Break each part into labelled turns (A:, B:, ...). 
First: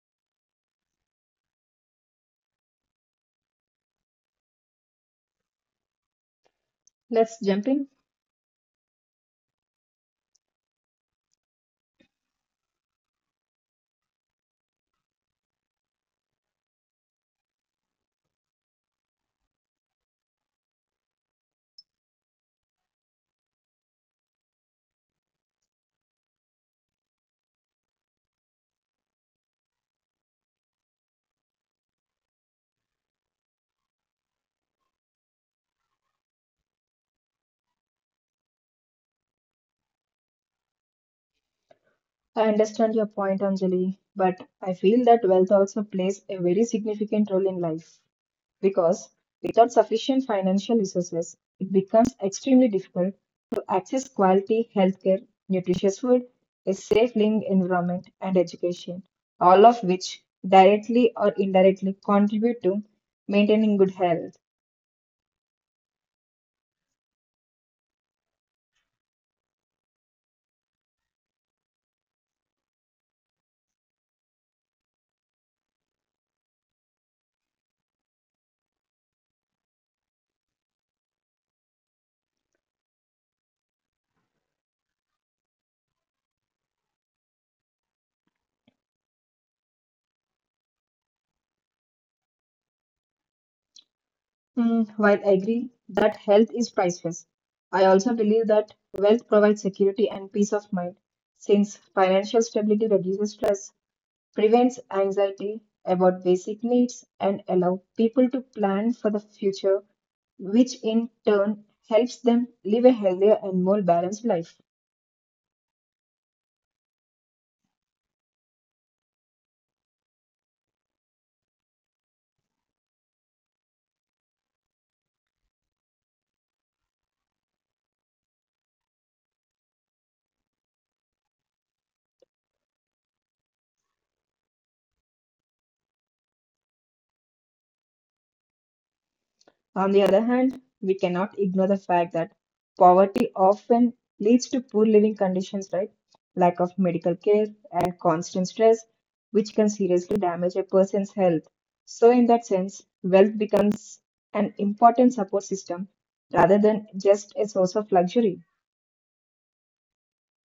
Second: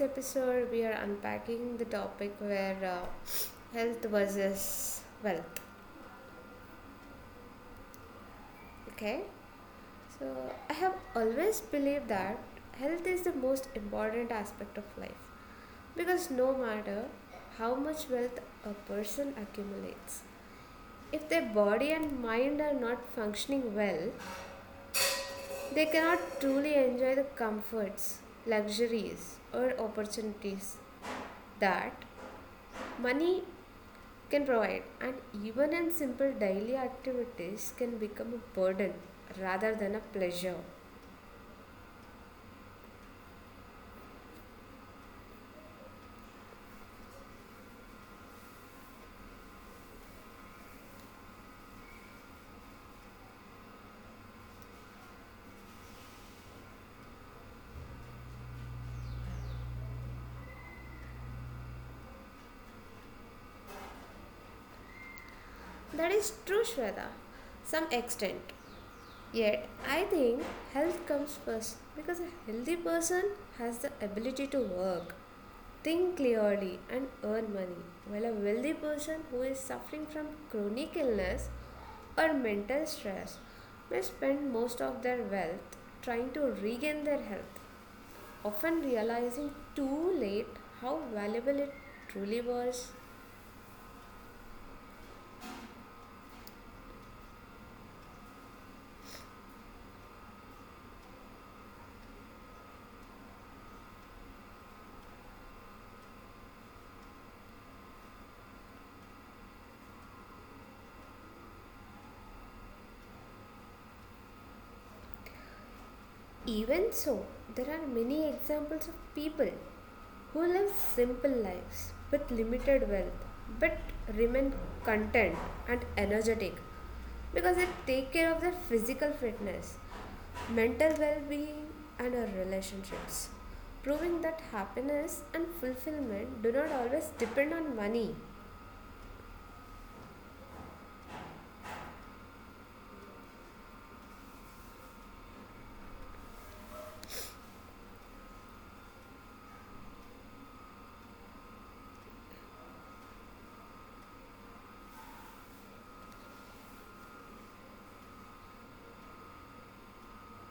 A: episode, we are unpacking the topic where health versus wealth.
B: Let's jump in.
A: Okay. So I have always believed that health is the most important aspect of life because no matter how much wealth a person accumulates if their body and mind are not functioning well, they cannot truly enjoy the comforts, luxuries, or opportunities that money can provide. And even in simple daily activities, can become a burden rather than a pleasure.
B: I understand your point, Anjali, but I feel that wealth also plays a very significant role in life because without sufficient financial resources, it becomes extremely difficult to access quality healthcare, nutritious food, a safe living environment, and education, all of which directly or indirectly contribute to maintaining good health.
A: That is true, Shweta, some extent. Yet, I think health comes first because a healthy person has the ability to work, think clearly, and earn money, while a wealthy person who is suffering from chronic illness or mental stress may spend most of their wealth trying to regain their health, often realizing too late how valuable it truly was.
B: While I agree that health is priceless, I also believe that wealth provides security and peace of mind, since financial stability reduces stress, prevents anxiety about basic needs, and allow people to plan for the future, which in turn helps them live a healthier and more balanced life.
A: Even so, there are many examples of people who live simple lives with limited wealth but remain content and energetic because they take care of their physical fitness, mental well being, and our relationships, proving that happiness and fulfillment do not always depend on money.
B: On the other hand, we cannot ignore the fact that poverty often leads to poor living conditions, right? Lack of medical care and constant stress, which can seriously damage a person's health. So, in that sense, wealth becomes an important support system rather than just a source of luxury.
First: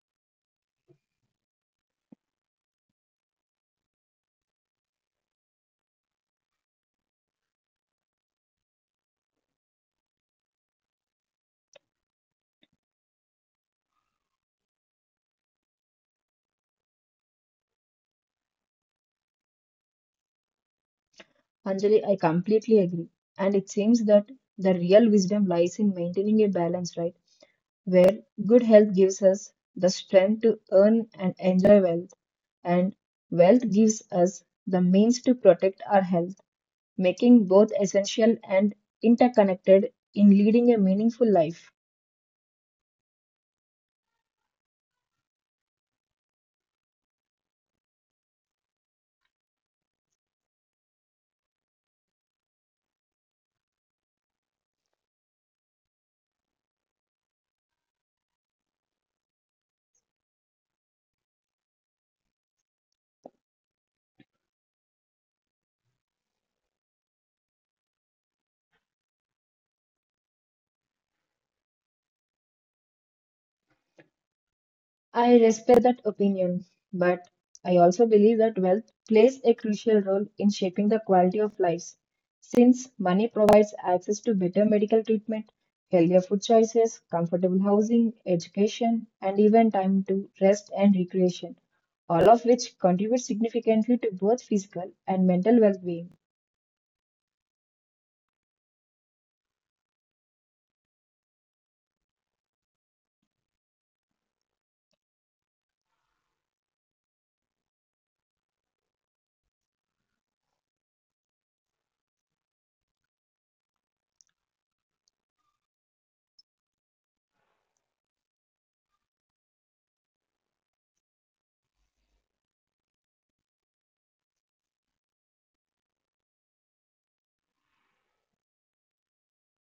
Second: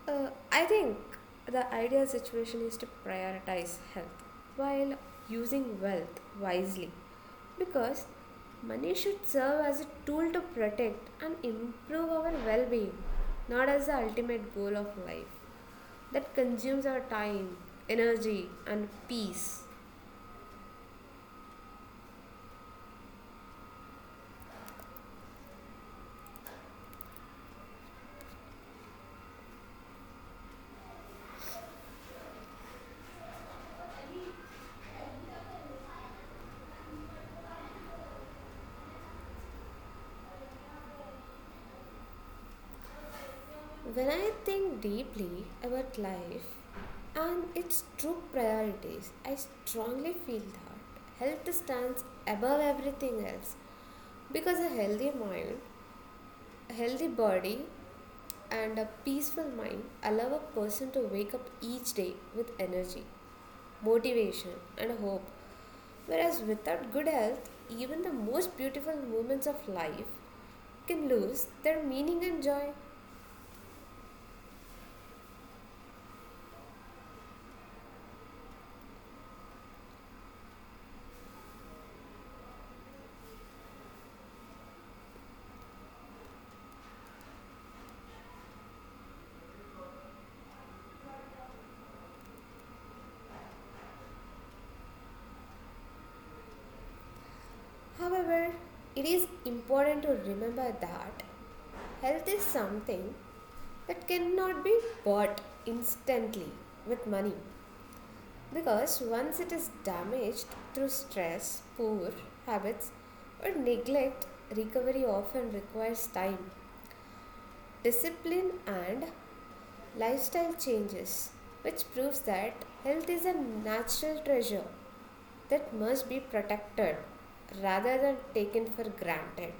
A: I think the ideal situation is to prioritize health while using wealth wisely because money should serve as a tool to protect and improve our well being, not as the ultimate goal of life that consumes our time, energy, and peace.
B: Anjali, I completely agree. And it seems that the real wisdom lies in maintaining a balance, right? Where good health gives us the strength to earn and enjoy wealth, and wealth gives us the means to protect our health, making both essential and interconnected in leading a meaningful life.
A: When I think deeply about life and its true priorities, I strongly feel that health stands above everything else because a healthy mind, a healthy body, and a peaceful mind allow a person to wake up each day with energy, motivation, and hope. Whereas without good health, even the most beautiful moments of life can lose their meaning and joy.
B: I respect that opinion, but I also believe that wealth plays a crucial role in shaping the quality of lives. Since money provides access to better medical treatment, healthier food choices, comfortable housing, education, and even time to rest and recreation, all of which contribute significantly to both physical and mental well being.
A: However, it is important to remember that health is something that cannot be bought instantly with money because once it is damaged through stress, poor habits, or neglect, recovery often requires time, discipline, and lifestyle changes, which proves that health is a natural treasure that must be protected rather than taken for granted.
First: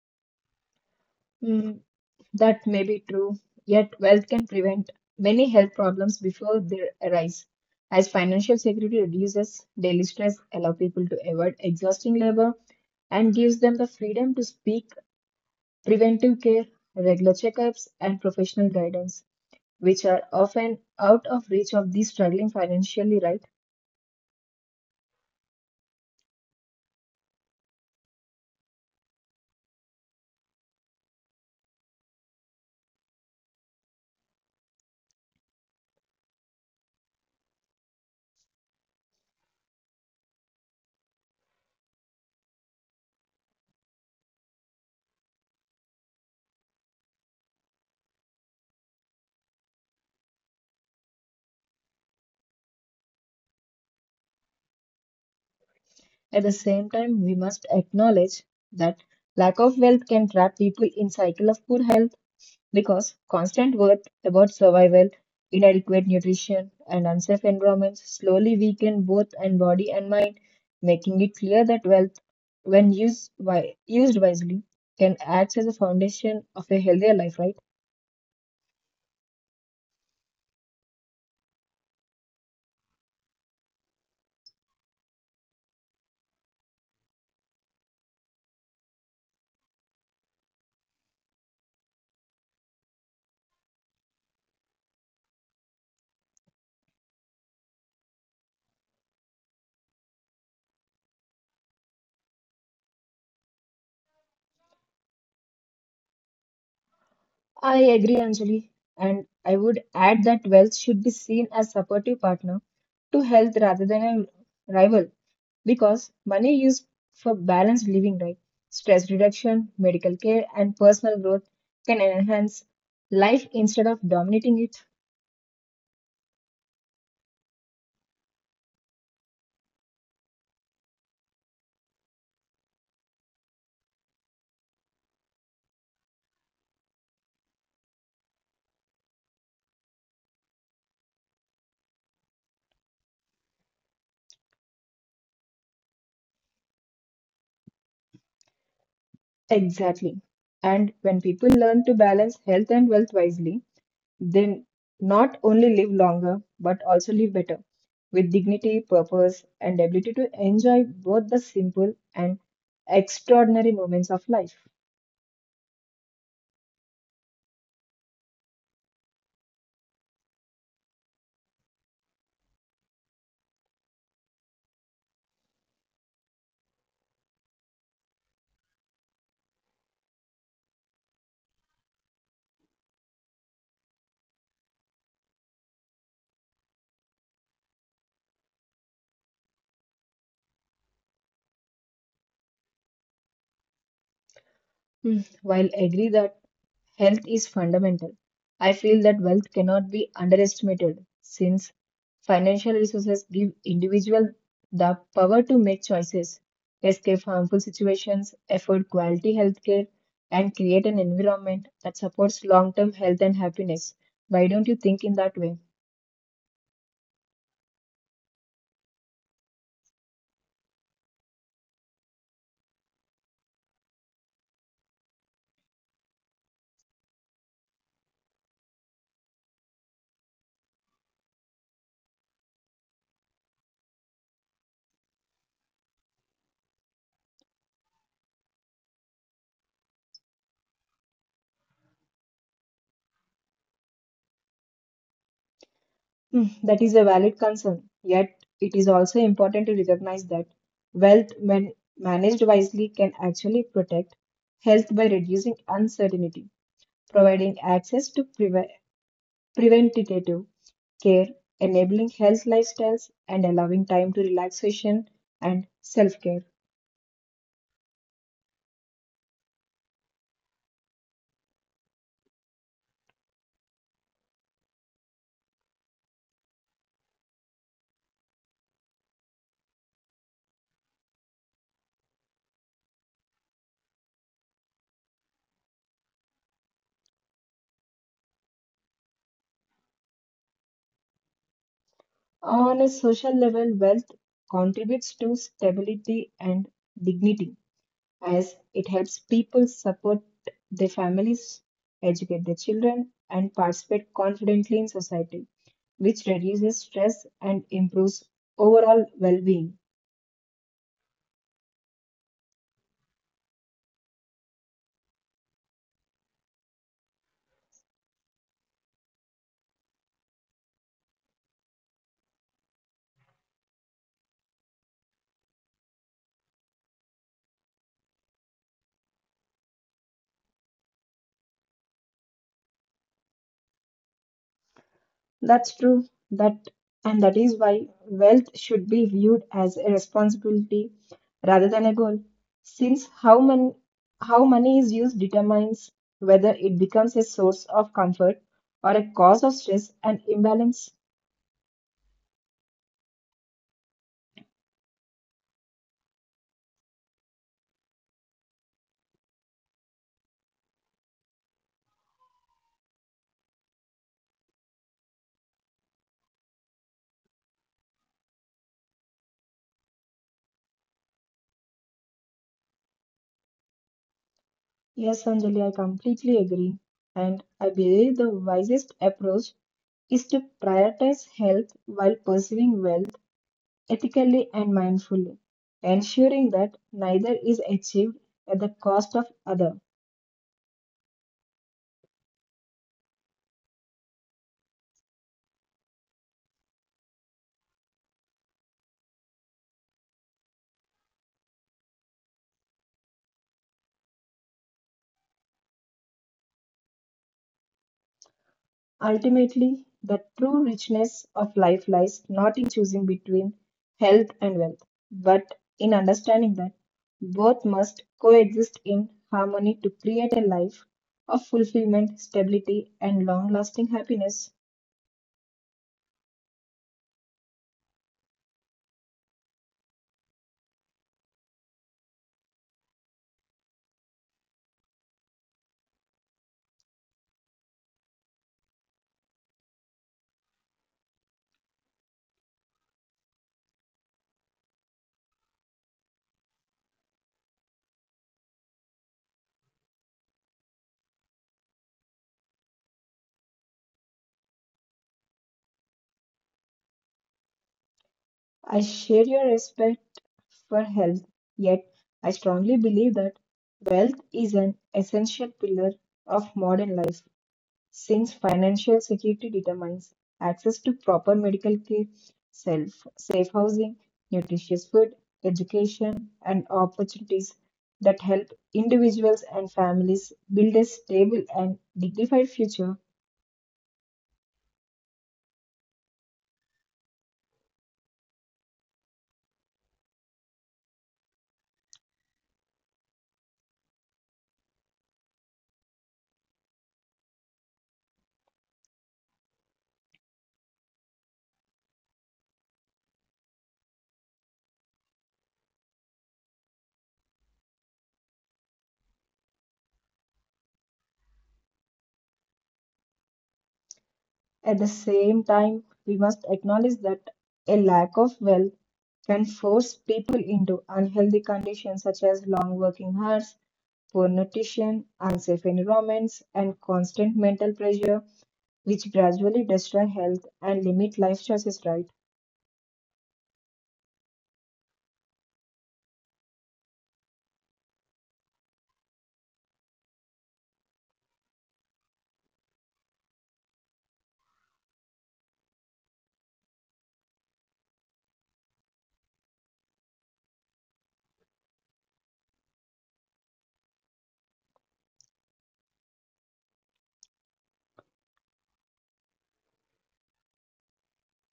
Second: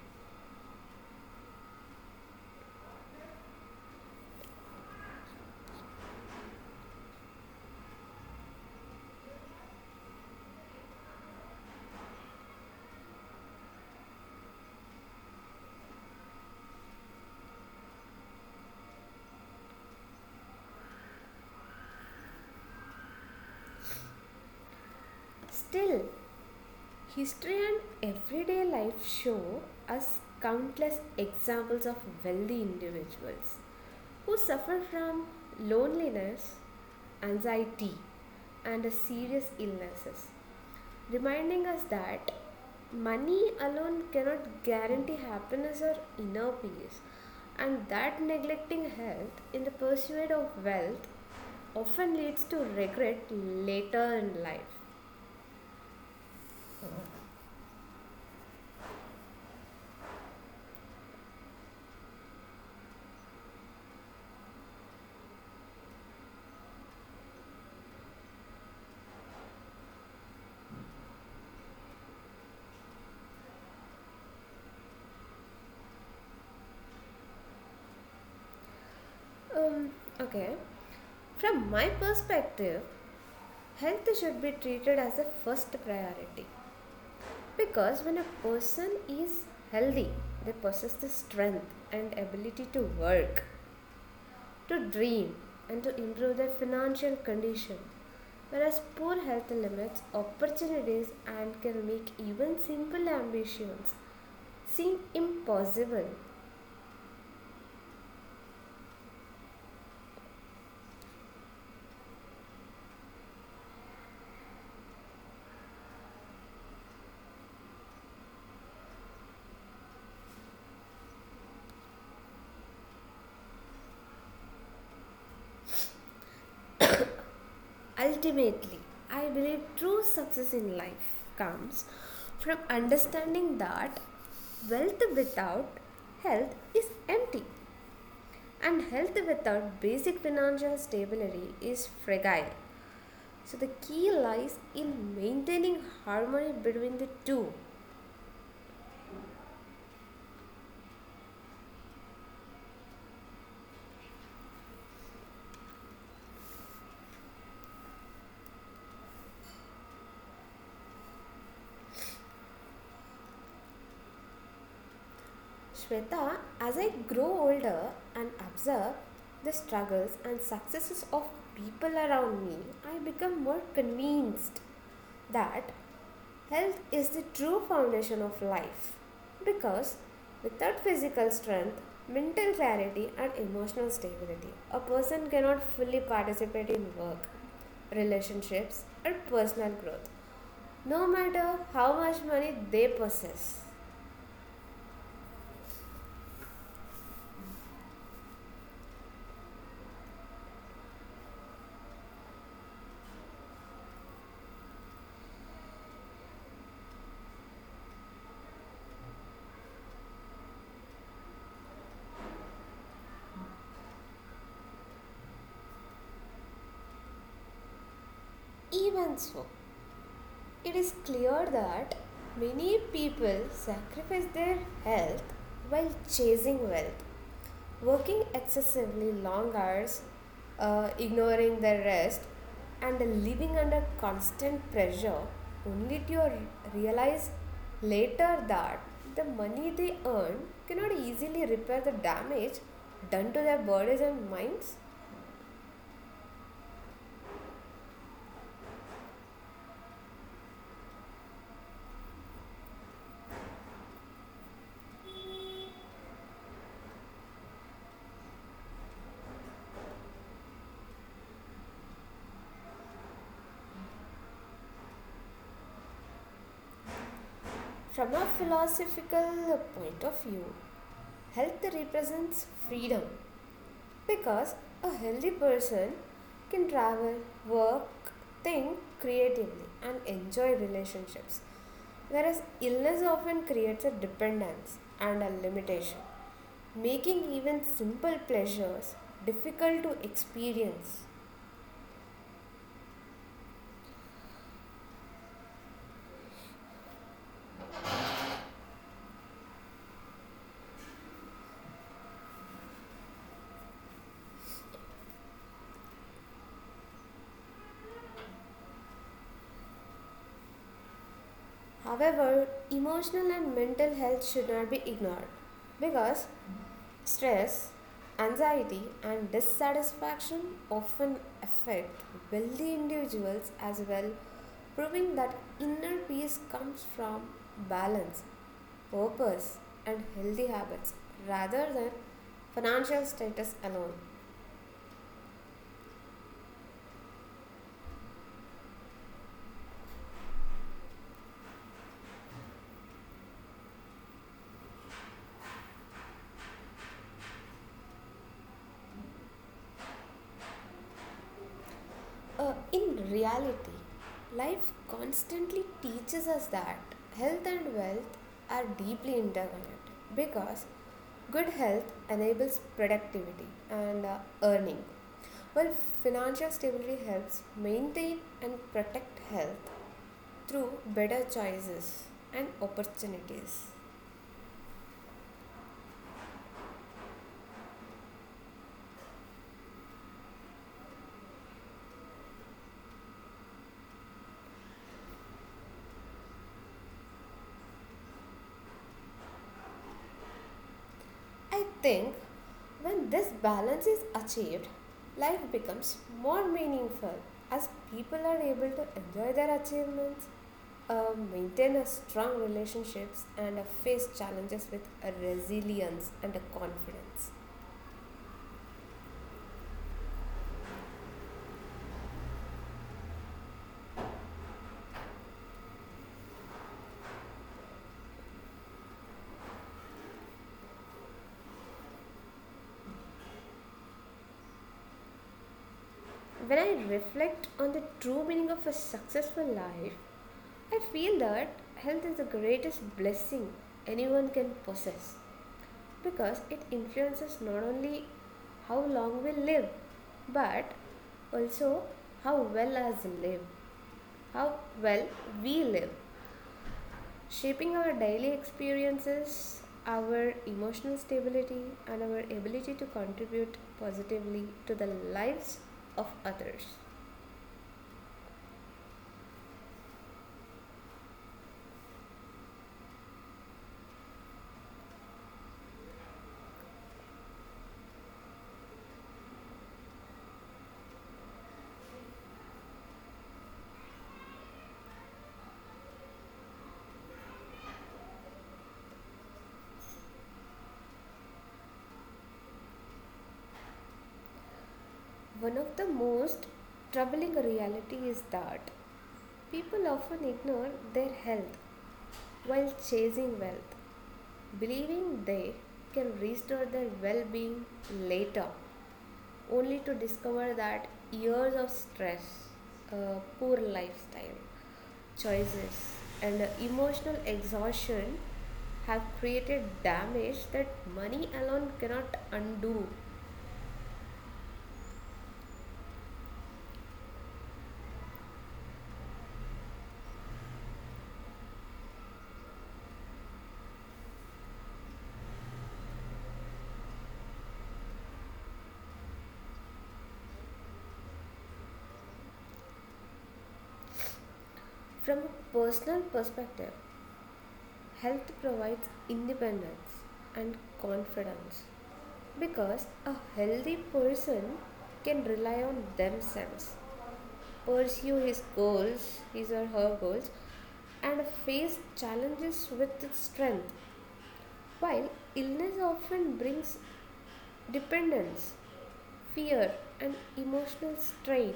B: That may be true, yet wealth can prevent many health problems before they arise. As financial security reduces daily stress, allow people to avoid exhausting labor, and gives them the freedom to speak, preventive care, regular checkups, and professional guidance, which are often out of reach of these struggling financially, right?
A: Still, history and everyday life show us countless examples of wealthy individuals who suffer from loneliness, anxiety, and serious illnesses, reminding us that money alone cannot guarantee happiness or inner peace, and that neglecting health in the pursuit of wealth often leads to regret later in life.
B: At the same time, we must acknowledge that lack of wealth can trap people in cycle of poor health. Because constant worth about survival, inadequate nutrition, and unsafe environments slowly weaken both in body and mind, making it clear that wealth, when used wisely, can act as a foundation of a healthier life, right?
A: Um, okay. From my perspective, health should be treated as a first priority because when a person is healthy, they possess the strength and ability to work, to dream, and to improve their financial condition. Whereas poor health limits opportunities and can make even simple ambitions seem impossible.
B: I agree, Anjali, and I would add that wealth should be seen as supportive partner to health rather than a rival, because money used for balanced living, right? Stress reduction, medical care, and personal growth can enhance life instead of dominating it.
A: Ultimately, I believe true success in life comes from understanding that wealth without health is empty and health without basic financial stability is fragile. So, the key lies in maintaining harmony between the two.
B: Exactly. And when people learn to balance health and wealth wisely, they not only live longer, but also live better, with dignity, purpose, and ability to enjoy both the simple and extraordinary moments of life.
A: Shweta, as I grow older and observe the struggles and successes of people around me, I become more convinced that health is the true foundation of life. Because without physical strength, mental clarity, and emotional stability, a person cannot fully participate in work, relationships, or personal growth no matter how much money they possess.
B: While agree that health is fundamental, I feel that wealth cannot be underestimated since financial resources give individuals the power to make choices, escape harmful situations, afford quality healthcare, and create an environment that supports long-term health and happiness. Why don't you think in that way?
A: Even so, it is clear that many people sacrifice their health while chasing wealth, working excessively long hours, ignoring their rest, and living under constant pressure only to realize later that the money they earn cannot easily repair the damage done to their bodies and minds.
B: That is a valid concern, yet it is also important to recognize that wealth, when managed wisely, can actually protect health by reducing uncertainty, providing access to preventative care, enabling health lifestyles, and allowing time to relaxation and self care.
A: From a philosophical point of view, health represents freedom because a healthy person can travel, work, think creatively, and enjoy relationships. Whereas illness often creates a dependence and a limitation, making even simple pleasures difficult to experience.
B: On a social level, wealth contributes to stability and dignity as it helps people support their families, educate their children, and participate confidently in society, which reduces stress and improves overall well being.
A: However, emotional and mental health should not be ignored because stress, anxiety, and dissatisfaction often affect wealthy individuals as well, proving that inner peace comes from balance, purpose, and healthy habits rather than financial status alone.
B: That's true. That that is why wealth should be viewed as a responsibility rather than a goal. Since how money is used determines whether it becomes a source of comfort or a cause of stress and imbalance.
A: In reality, life constantly teaches us that health and wealth are deeply interconnected because good health enables productivity and earning, while financial stability helps maintain and protect health through better choices and opportunities.
B: Yes, Anjali, I completely agree. And I believe the wisest approach is to prioritize health while pursuing wealth ethically and mindfully, ensuring that neither is achieved at the cost of other.
A: I think when this balance is achieved, life becomes more meaningful as people are able to enjoy their achievements, maintain a strong relationships, and face challenges with a resilience and a confidence.
B: Ultimately, the true richness of life lies not in choosing between health and wealth, but in understanding that both must coexist in harmony to create a life of fulfillment, stability, and long-lasting happiness.
A: When I reflect on the true meaning of a successful life, I feel that health is the greatest blessing anyone can possess. Because it influences not only how long we live but also how well us live how well we live, shaping our daily experiences, our emotional stability, and our ability to contribute positively to the lives of others.
B: I share your respect for health, yet I strongly believe that wealth is an essential pillar of modern life since financial security determines access to proper medical care, self, safe housing, nutritious food, education, and opportunities that help individuals and families build a stable and dignified future.
A: One of the most troubling reality is that people often ignore their health while chasing wealth, believing they can restore their well being later, only to discover that years of stress, poor lifestyle, choices, and emotional exhaustion have created damage that money alone cannot undo.
B: At the same time, we must acknowledge that a lack of wealth can force people into unhealthy conditions such as long working hours, poor nutrition, unsafe environments, and constant mental pressure, which gradually destroy health and limit life choices, right?
A: From a personal perspective, health provides independence and confidence because a healthy person can rely on themselves, pursue his or her goals, and face challenges with its strength. While illness often brings dependence, fear, and emotional strain,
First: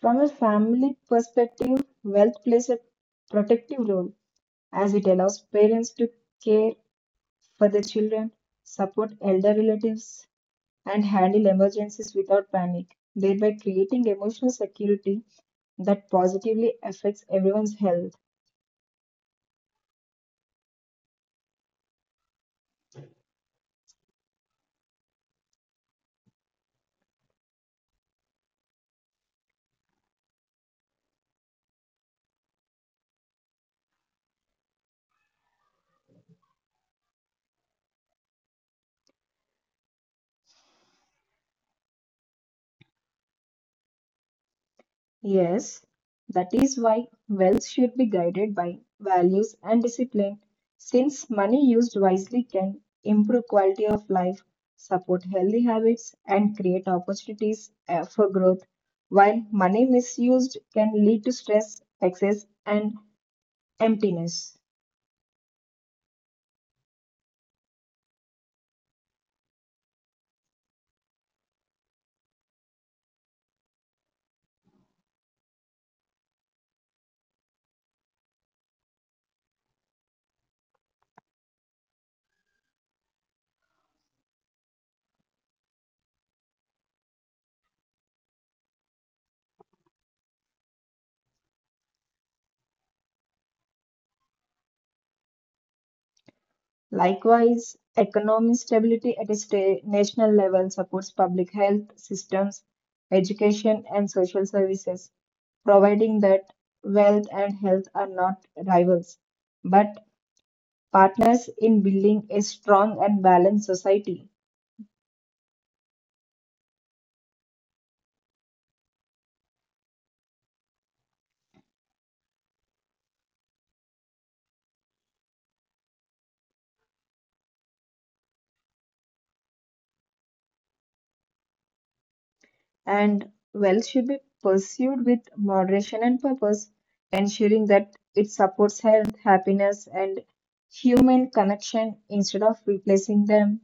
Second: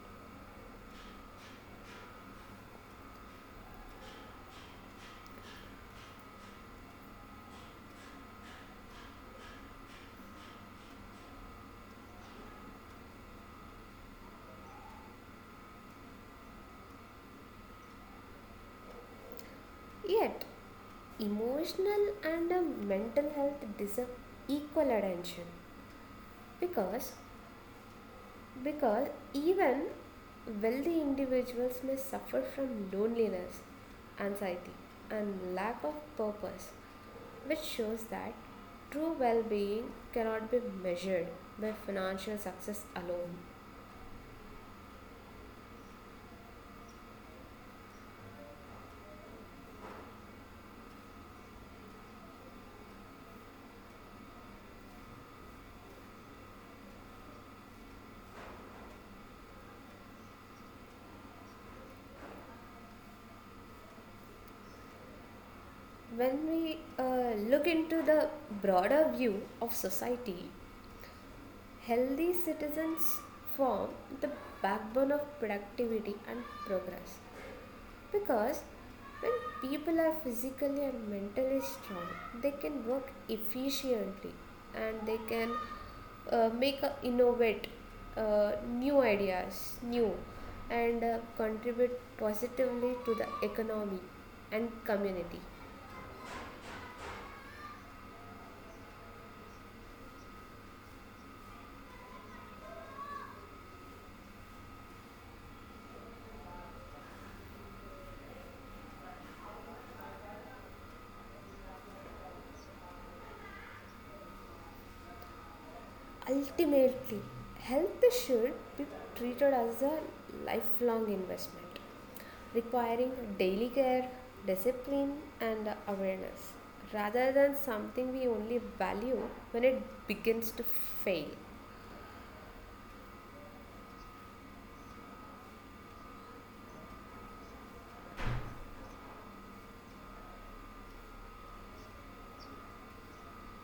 B: From a family perspective, wealth plays a protective role as it allows parents to care for their children, support elder relatives, and handle emergencies without panic, thereby creating emotional security that positively affects everyone's health.
A: yet emotional and mental health deserve equal attention because Because even wealthy individuals may suffer from loneliness, anxiety, and lack of purpose, which shows that true well being cannot be measured by financial success alone.
B: Yes, that is why wealth should be guided by values and discipline, since money used wisely can improve quality of life, support healthy habits, and create opportunities for growth, while money misused can lead to stress, excess, and emptiness.
A: When we look into the broader view of society, healthy citizens form the backbone of productivity and progress. Because when people are physically and mentally strong, they can work efficiently and they can make a innovate new ideas, new and contribute positively to the economy and community.
B: Likewise, economic stability at a national level supports public health systems, education, and social services, providing that wealth and health are not rivals, but partners in building a strong and balanced society.
A: Ultimately, health should be treated as a lifelong investment requiring daily care, discipline, and awareness rather than something we only value when it begins to fail.
B: And wealth should be pursued with moderation and purpose, ensuring that it supports health, happiness, and human connection instead of replacing them.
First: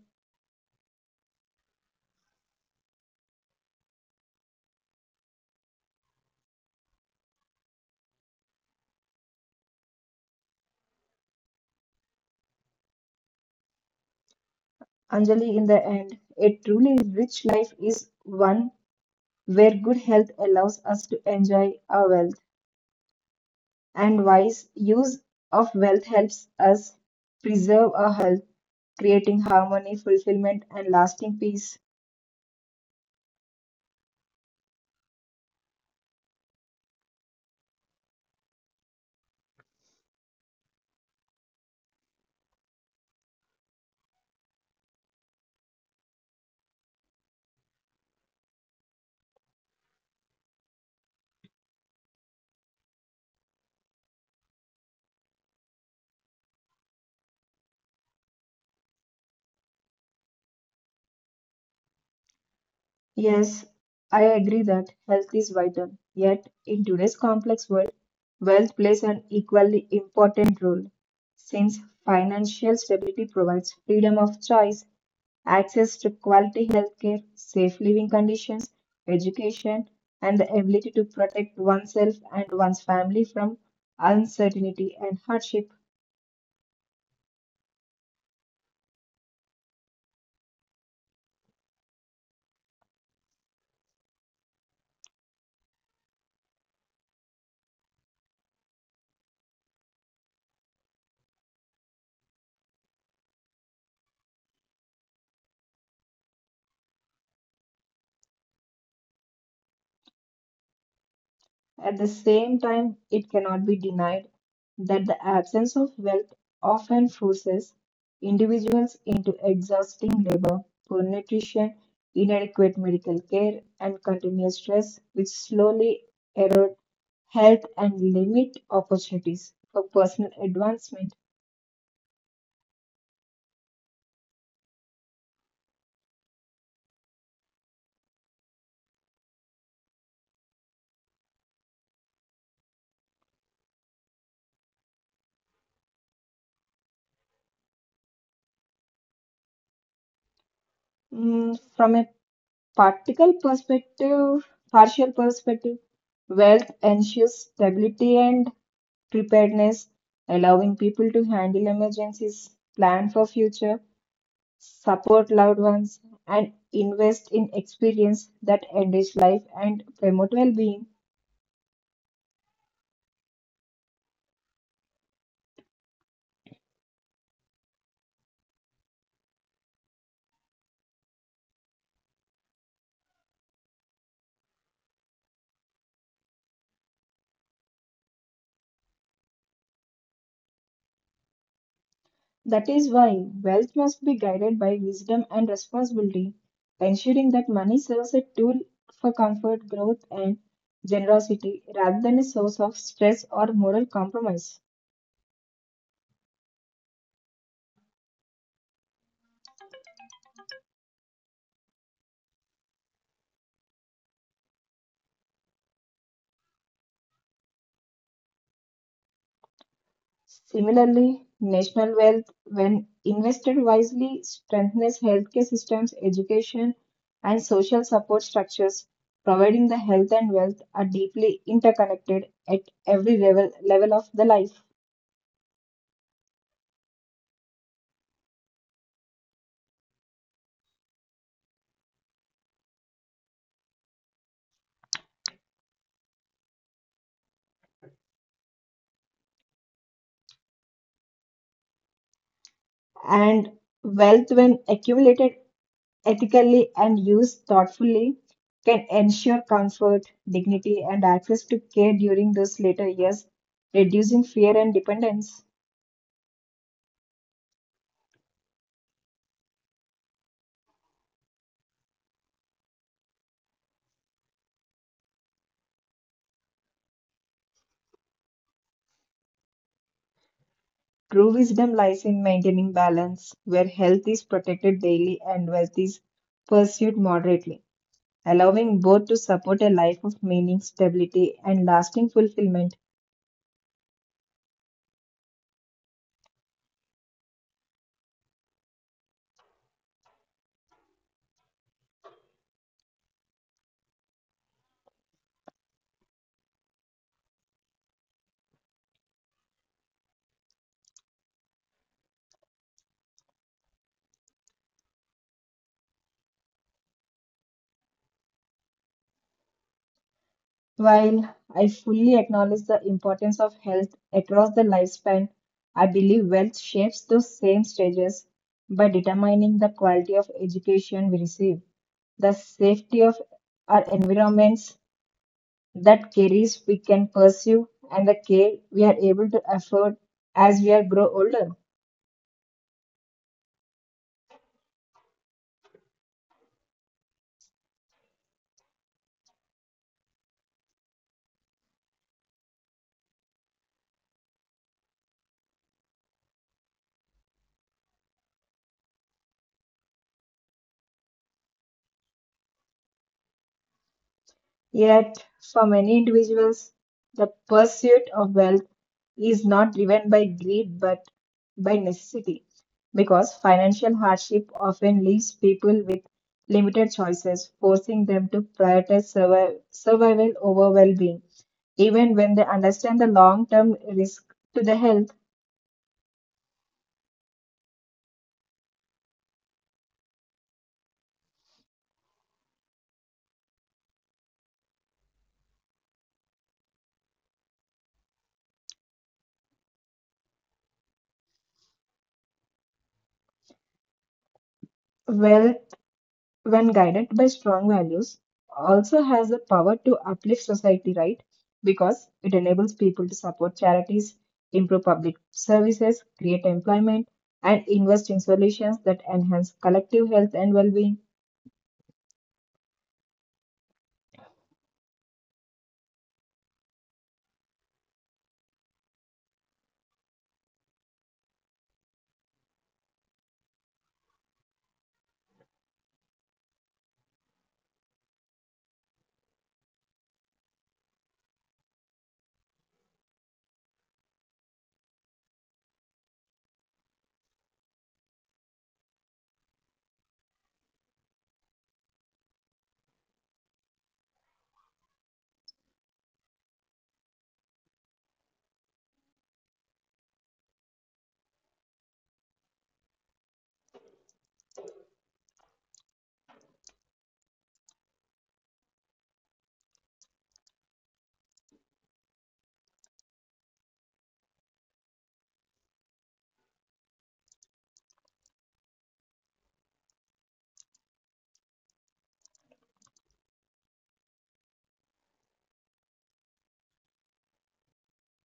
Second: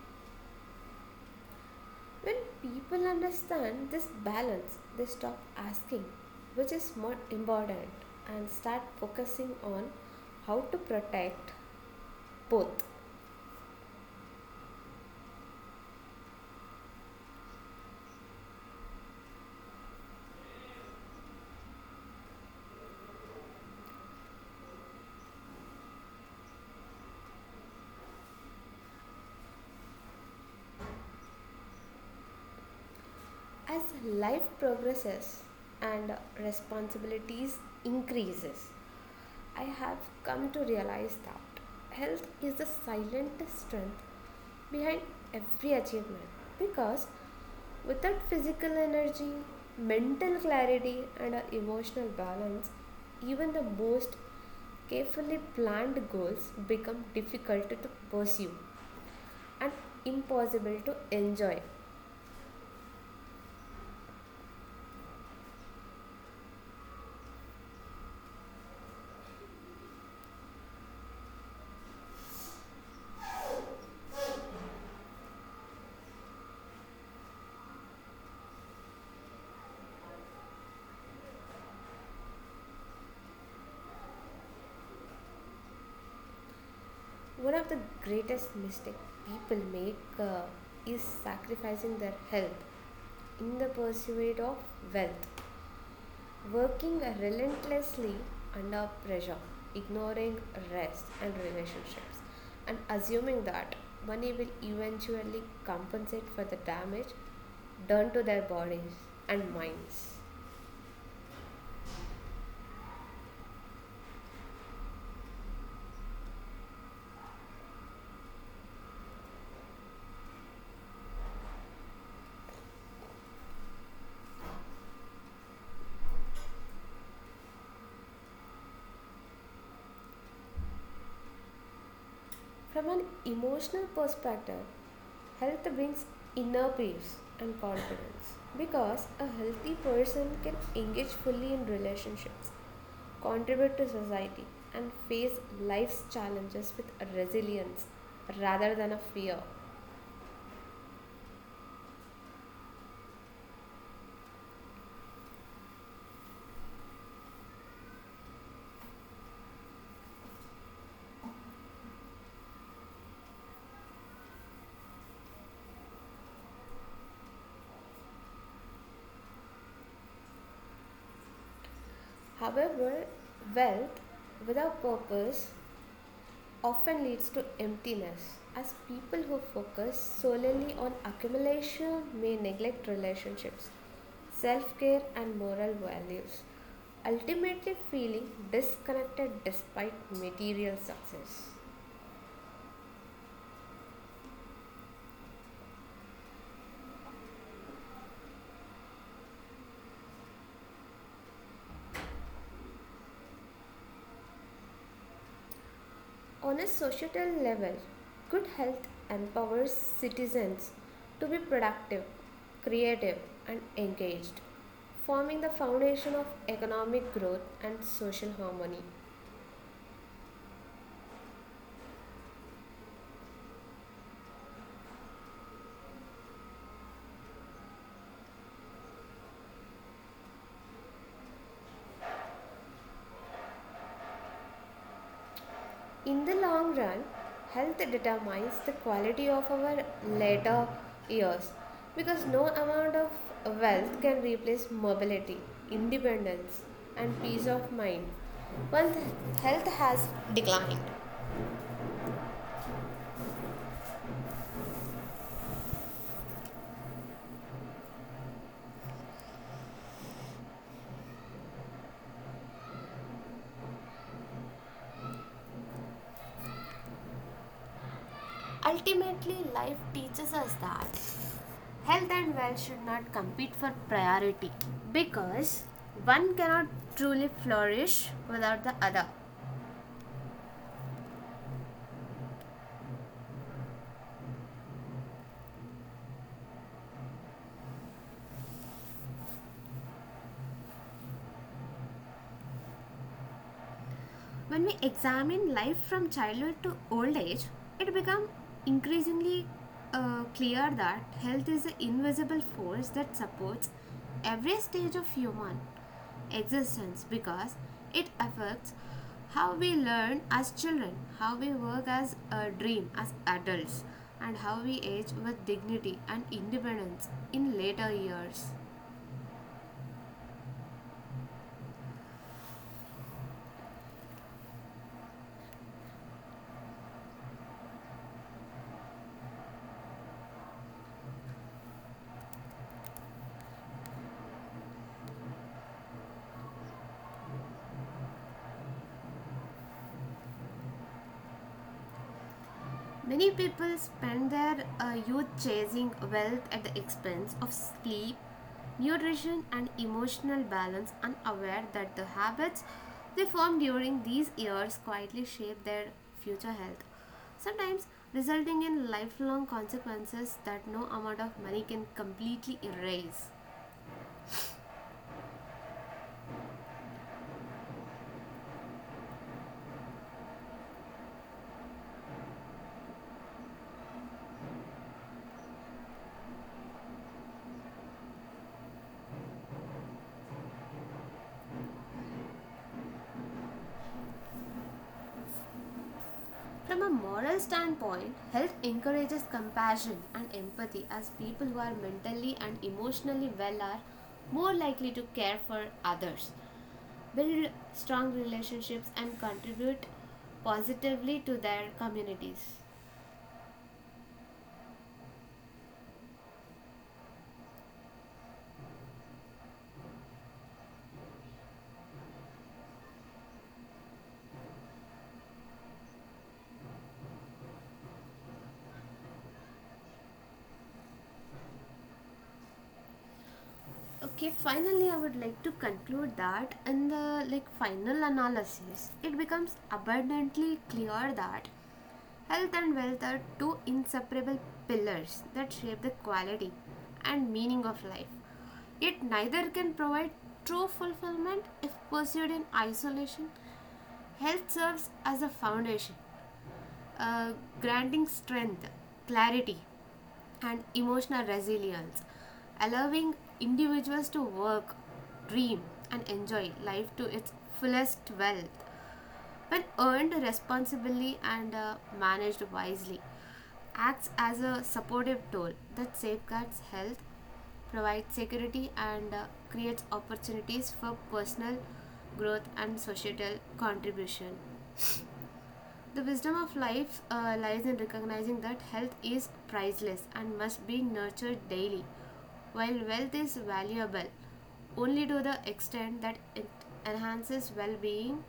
A: When people understand this balance, they stop asking, which is more important, and start focusing on how to protect both.
B: Anjali, in the end, a truly rich life is one where good health allows us to enjoy our wealth, and wise use of wealth helps us preserve our health, creating harmony, fulfillment, and lasting peace.
A: As life progresses and responsibilities increases, I have come to realize that health is the silent strength behind every achievement because without physical energy, mental clarity, and a emotional balance, even the most carefully planned goals become difficult to pursue and impossible to enjoy.
B: Yes, I agree that health is vital. Yet, in today's complex world, wealth plays an equally important role. Since financial stability provides freedom of choice, access to quality healthcare, safe living conditions, education, and the ability to protect oneself and one's family from uncertainty and hardship.
A: One of the greatest mistakes people make is sacrificing their health in the pursuit of wealth, working relentlessly under pressure, ignoring rest and relationships, and assuming that money will eventually compensate for the damage done to their bodies and minds.
B: At the same time, it cannot be denied that the absence of wealth often forces individuals into exhausting labor, poor nutrition, inadequate medical care, and continuous stress, which slowly erode health and limit opportunities for personal advancement.
A: From an emotional perspective, health brings inner peace and confidence because a healthy person can engage fully in relationships, contribute to society, and face life's challenges with resilience rather than a fear.
B: From a practical perspective, partial perspective, wealth ensures stability and preparedness, allowing people to handle emergencies, plan for future, support loved ones, and invest in experience that enrich life and promote well-being.
A: However, wealth without purpose often leads to emptiness, as people who focus solely on accumulation may neglect relationships, self care, and moral values, ultimately feeling disconnected despite material success.
B: That is why wealth must be guided by wisdom and responsibility, ensuring that money serves a tool for comfort, growth, and generosity rather than a source of stress or moral compromise.
A: On a societal level, good health empowers citizens to be productive, creative, and engaged, forming the foundation of economic growth and social harmony.
B: Similarly, national wealth, when invested wisely, strengthens healthcare systems, education, and social support structures, providing the health and wealth are deeply interconnected at level of the life.
A: In the long run, health determines the quality of our later years because no amount of wealth can replace mobility, independence, and peace of mind. Once health has declined,
B: And wealth, when accumulated ethically and used thoughtfully can ensure comfort, dignity, and access to care during those later years, reducing fear and dependence.
A: ultimately life teaches us that health and wealth should not compete for priority because one cannot truly flourish without the other.
B: True wisdom lies in maintaining balance, where health is protected daily and wealth is pursued moderately, allowing both to support a life of meaning, stability, and lasting fulfillment.
A: When we examine life from childhood to old age, it becomes increasingly clear that health is an invisible force that supports every stage of human existence because it affects how we learn as children, how we work as a dream as adults, and how we age with dignity and independence in later years.
B: While I fully acknowledge the importance of health across the lifespan, I believe wealth shapes those same stages by determining the quality of education we receive, the safety of our environments, that careers we can pursue, and the care we are able to afford as we are grow older.
A: Many people spend their youth chasing wealth at the expense of sleep, nutrition, and emotional balance, unaware that the habits they form during these years quietly shape their future health, sometimes resulting in lifelong consequences that no amount of money can completely erase.
B: Yet, for many individuals, the pursuit of wealth is not driven by greed but by necessity, because financial hardship often leaves people with limited choices, forcing them to prioritize survival over well being. Even when they understand the long term risk to the health,
A: From a moral standpoint, health encourages compassion and empathy as people who are mentally and emotionally well are more likely to care for others, build strong relationships, and contribute positively to their communities.
B: wealth when guided by strong values, also has the power to uplift society, right? Because it enables people to support charities, improve public services, create employment, and invest in solutions that enhance collective health and well being.
A: Okay, finally I would like to conclude that, in the like final analysis, it becomes abundantly clear that health and wealth are two inseparable pillars that shape the quality and meaning of life, yet neither can provide true fulfillment if pursued in isolation. Health serves as a foundation, uh, granting strength, clarity, and emotional resilience, allowing individuals to work, dream, and enjoy life to its fullest. Wealth, when earned responsibly and managed wisely, acts as a supportive tool that safeguards health, provides security, and creates opportunities for personal growth and societal contribution. The wisdom of life lies in recognizing that health is priceless and must be nurtured daily, while wealth is valuable only to the extent that it enhances well being,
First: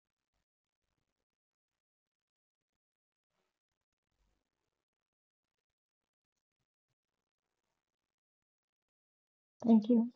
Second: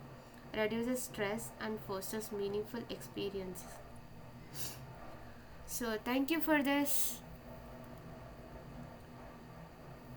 A: reduces stress, and fosters meaningful experiences. So, thank you for this.
B: Thank you.